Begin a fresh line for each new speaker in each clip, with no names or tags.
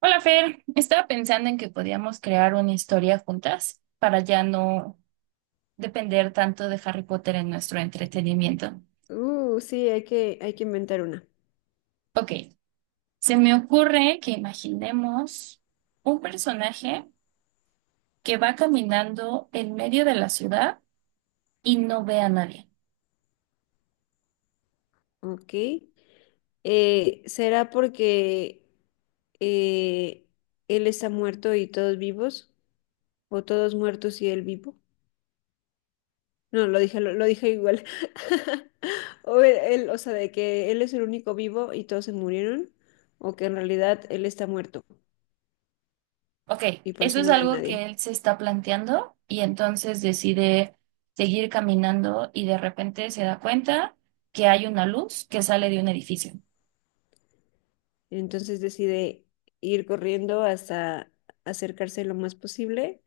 Hola Fer, estaba pensando en que podíamos crear una historia juntas para ya no depender tanto de Harry Potter en nuestro entretenimiento.
Sí, hay que inventar una.
Ok, se me ocurre que imaginemos un personaje que va caminando en medio de la ciudad y no ve a nadie.
Ok. ¿Será porque eh, él está muerto y todos vivos? ¿O todos muertos y él vivo? No, lo dije, lo dije igual. O él, o sea, de que él es el único vivo y todos se murieron. O que en realidad él está muerto
Ok,
y por
eso
eso
es
no ve a
algo que
nadie.
él se está planteando y entonces decide seguir caminando y de repente se da cuenta que hay una luz que sale de un edificio.
Entonces decide ir corriendo hasta acercarse lo más posible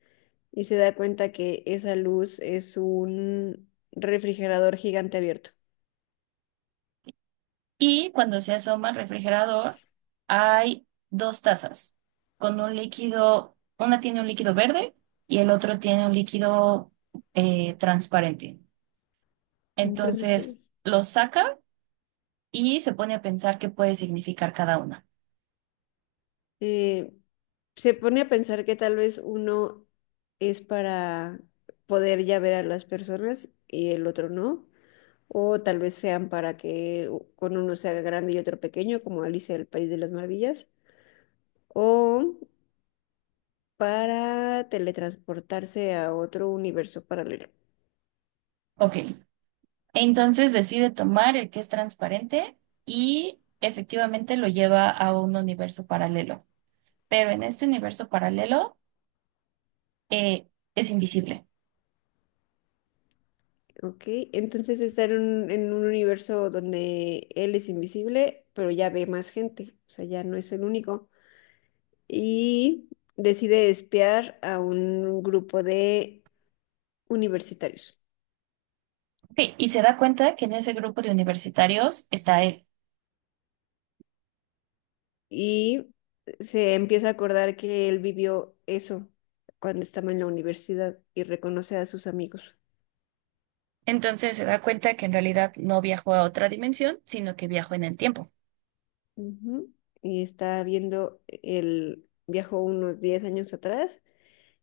y se da cuenta que esa luz es un refrigerador gigante abierto.
Y cuando se asoma al refrigerador, hay dos tazas con un líquido, una tiene un líquido verde y el otro tiene un líquido transparente. Entonces
Entonces,
lo saca y se pone a pensar qué puede significar cada una.
eh, se pone a pensar que tal vez uno es para poder ya ver a las personas y el otro no, o tal vez sean para que con uno se haga grande y otro pequeño, como Alicia del País de las Maravillas, o para teletransportarse a otro universo paralelo.
Ok, entonces decide tomar el que es transparente y efectivamente lo lleva a un universo paralelo. Pero en este universo paralelo eh, es invisible.
Ok, entonces está en un universo donde él es invisible, pero ya ve más gente, o sea, ya no es el único. Y decide espiar a un grupo de universitarios.
Sí, y se da cuenta que en ese grupo de universitarios está él.
Y se empieza a acordar que él vivió eso cuando estaba en la universidad y reconoce a sus amigos.
Entonces se da cuenta que en realidad no viajó a otra dimensión, sino que viajó en el tiempo.
Ujú. Y está viendo viajó unos 10 años atrás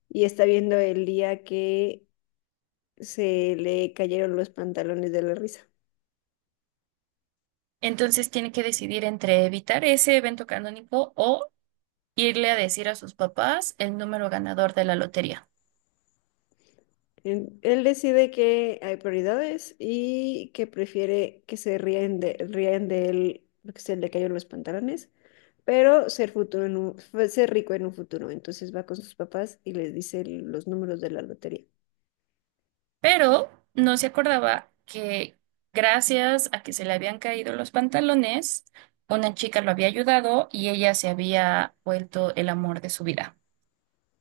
y está viendo el día que se le cayeron los pantalones de la risa.
Entonces tiene que decidir entre evitar ese evento canónico o irle a decir a sus papás el número ganador de la lotería.
Él decide que hay prioridades y que prefiere que rían de él porque se le cayeron los pantalones, pero ser rico en un futuro. Entonces va con sus papás y les dice los números de la lotería.
Pero no se acordaba que gracias a que se le habían caído los pantalones, una chica lo había ayudado y ella se había vuelto el amor de su vida.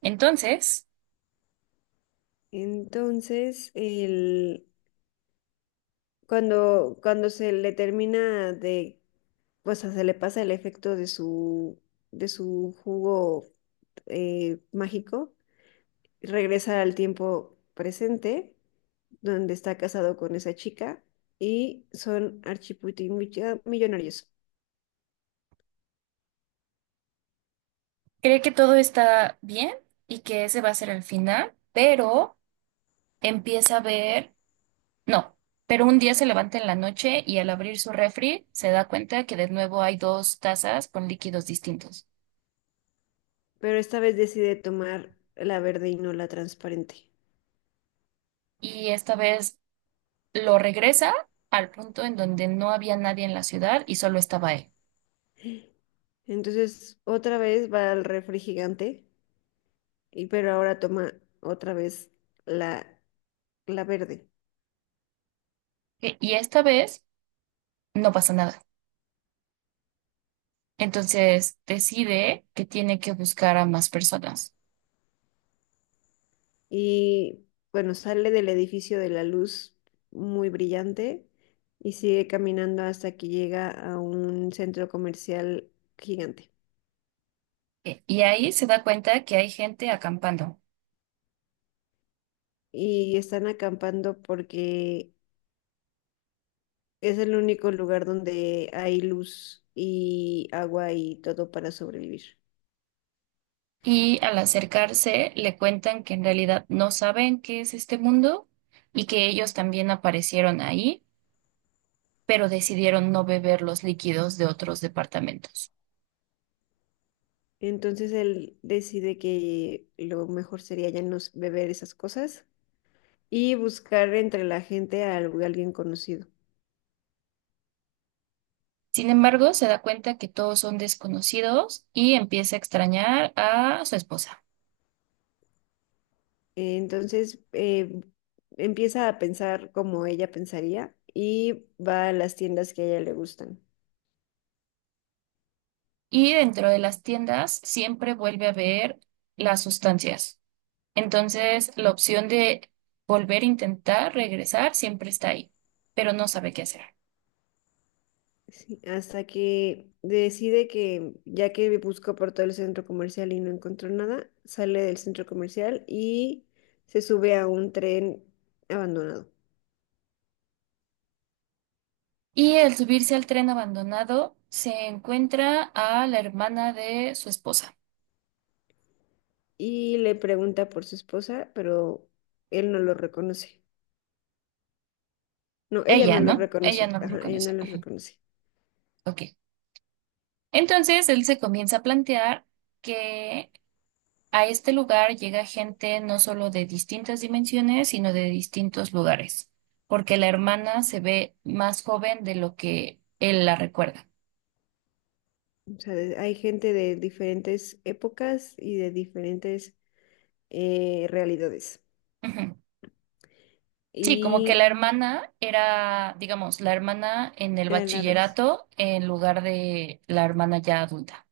Entonces...
Entonces, cuando se le pues se le pasa el efecto de de su jugo mágico, regresa al tiempo presente, donde está casado con esa chica, y son millonarios.
Cree que todo está bien y que ese va a ser el final, pero empieza a ver, no, pero un día se levanta en la noche y al abrir su refri se da cuenta que de nuevo hay dos tazas con líquidos distintos.
Pero esta vez decide tomar la verde y no la transparente.
Y esta vez lo regresa al punto en donde no había nadie en la ciudad y solo estaba él.
Entonces, otra vez va al refri gigante, y, pero ahora toma otra vez la, la verde.
Y esta vez no pasa nada. Entonces decide que tiene que buscar a más personas.
Y bueno, sale del edificio de la luz muy brillante y sigue caminando hasta que llega a un centro comercial gigante.
Y ahí se da cuenta que hay gente acampando.
Y están acampando porque es el único lugar donde hay luz y agua y todo para sobrevivir.
Y al acercarse, le cuentan que en realidad no saben qué es este mundo y que ellos también aparecieron ahí, pero decidieron no beber los líquidos de otros departamentos.
Entonces él decide que lo mejor sería ya no beber esas cosas y buscar entre la gente a alguien conocido.
Sin embargo, se da cuenta que todos son desconocidos y empieza a extrañar a su esposa.
Entonces empieza a pensar como ella pensaría y va a las tiendas que a ella le gustan.
Y dentro de las tiendas siempre vuelve a ver las sustancias. Entonces, la opción de volver a intentar regresar siempre está ahí, pero no sabe qué hacer.
Sí, hasta que decide que ya que buscó por todo el centro comercial y no encontró nada, sale del centro comercial y se sube a un tren abandonado.
Y al subirse al tren abandonado, se encuentra a la hermana de su esposa.
Y le pregunta por su esposa, pero él no lo reconoce. No, ella
Ella,
no lo
¿no? Ella
reconoce.
no lo
Ajá, ella no
reconoce.
lo
Ujú.
reconoce.
Ok. Entonces él se comienza a plantear que a este lugar llega gente no solo de distintas dimensiones, sino de distintos lugares, porque la hermana se ve más joven de lo que él la recuerda.
O sea, hay gente de diferentes épocas y de diferentes realidades.
Ujú. Sí, como que
Y
la hermana era, digamos, la hermana en el
a la vez.
bachillerato en lugar de la hermana ya adulta.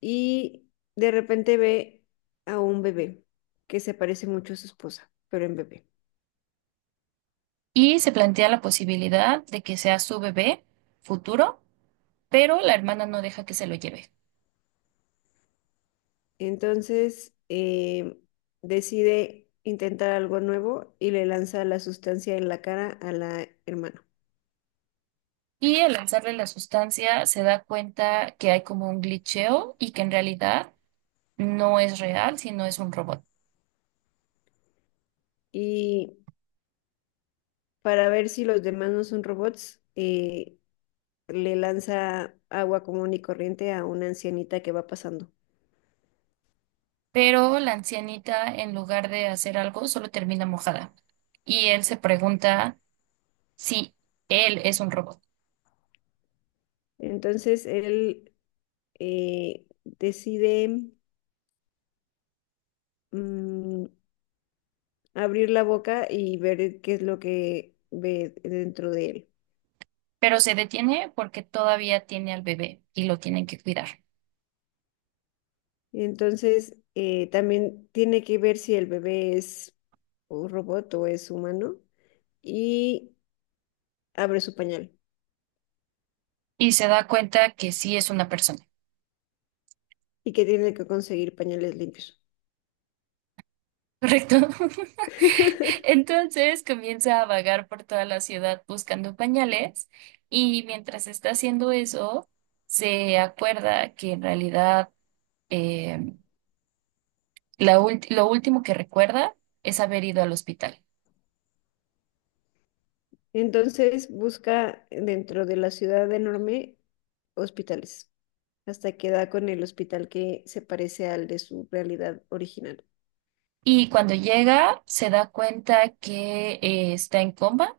Y de repente ve a un bebé que se parece mucho a su esposa, pero en bebé.
Y se plantea la posibilidad de que sea su bebé futuro, pero la hermana no deja que se lo lleve.
Entonces decide intentar algo nuevo y le lanza la sustancia en la cara a la hermana.
Y al lanzarle la sustancia se da cuenta que hay como un glitcheo y que en realidad no es real, sino es un robot.
Y para ver si los demás no son robots, le lanza agua común y corriente a una ancianita que va pasando.
Pero la ancianita, en lugar de hacer algo, solo termina mojada. Y él se pregunta si él es un robot.
Entonces él decide mm, abrir la boca y ver qué es lo que ve dentro de él.
Pero se detiene porque todavía tiene al bebé y lo tienen que cuidar.
Entonces, también tiene que ver si el bebé es un robot o es humano y abre su pañal
Y se da cuenta que sí es una persona.
y que tiene que conseguir pañales limpios.
¿Correcto? Entonces comienza a vagar por toda la ciudad buscando pañales y mientras está haciendo eso, se acuerda que en realidad eh, lo último que recuerda es haber ido al hospital.
Entonces, busca dentro de la ciudad enorme hospitales hasta que da con el hospital que se parece al de su realidad original.
Y cuando llega, se da cuenta que está en coma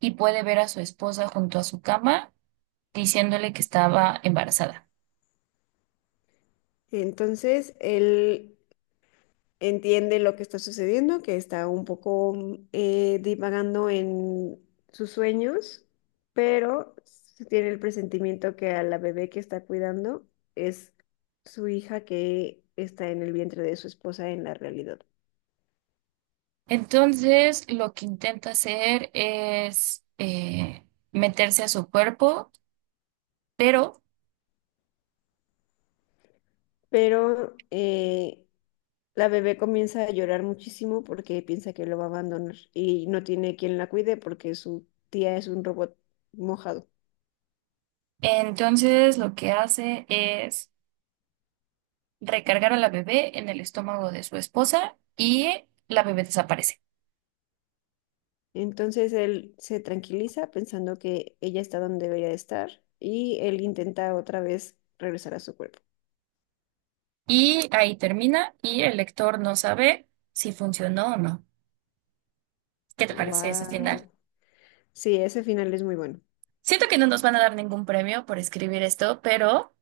y puede ver a su esposa junto a su cama diciéndole que estaba embarazada.
Entonces, él entiende lo que está sucediendo, que está un poco divagando en sus sueños, pero se tiene el presentimiento que a la bebé que está cuidando es su hija que está en el vientre de su esposa en la realidad.
Entonces, lo que intenta hacer es meterse a su cuerpo, pero
Pero la bebé comienza a llorar muchísimo porque piensa que lo va a abandonar y no tiene quien la cuide porque su tía es un robot mojado.
entonces lo que hace es recargar a la bebé en el estómago de su esposa y la bebé desaparece.
Entonces él se tranquiliza pensando que ella está donde debería de estar y él intenta otra vez regresar a su cuerpo.
Y ahí termina y el lector no sabe si funcionó o no. ¿Qué te parece ese final?
Wow. Sí, ese final es muy bueno.
Siento que no nos van a dar ningún premio por escribir esto, pero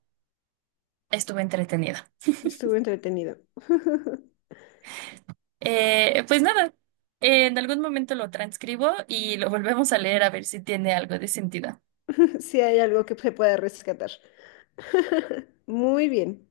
estuve entretenida.
Estuvo entretenido.
Pues nada, en algún momento lo transcribo y lo volvemos a leer a ver si tiene algo de sentido.
Si hay algo que se pueda rescatar. Muy bien.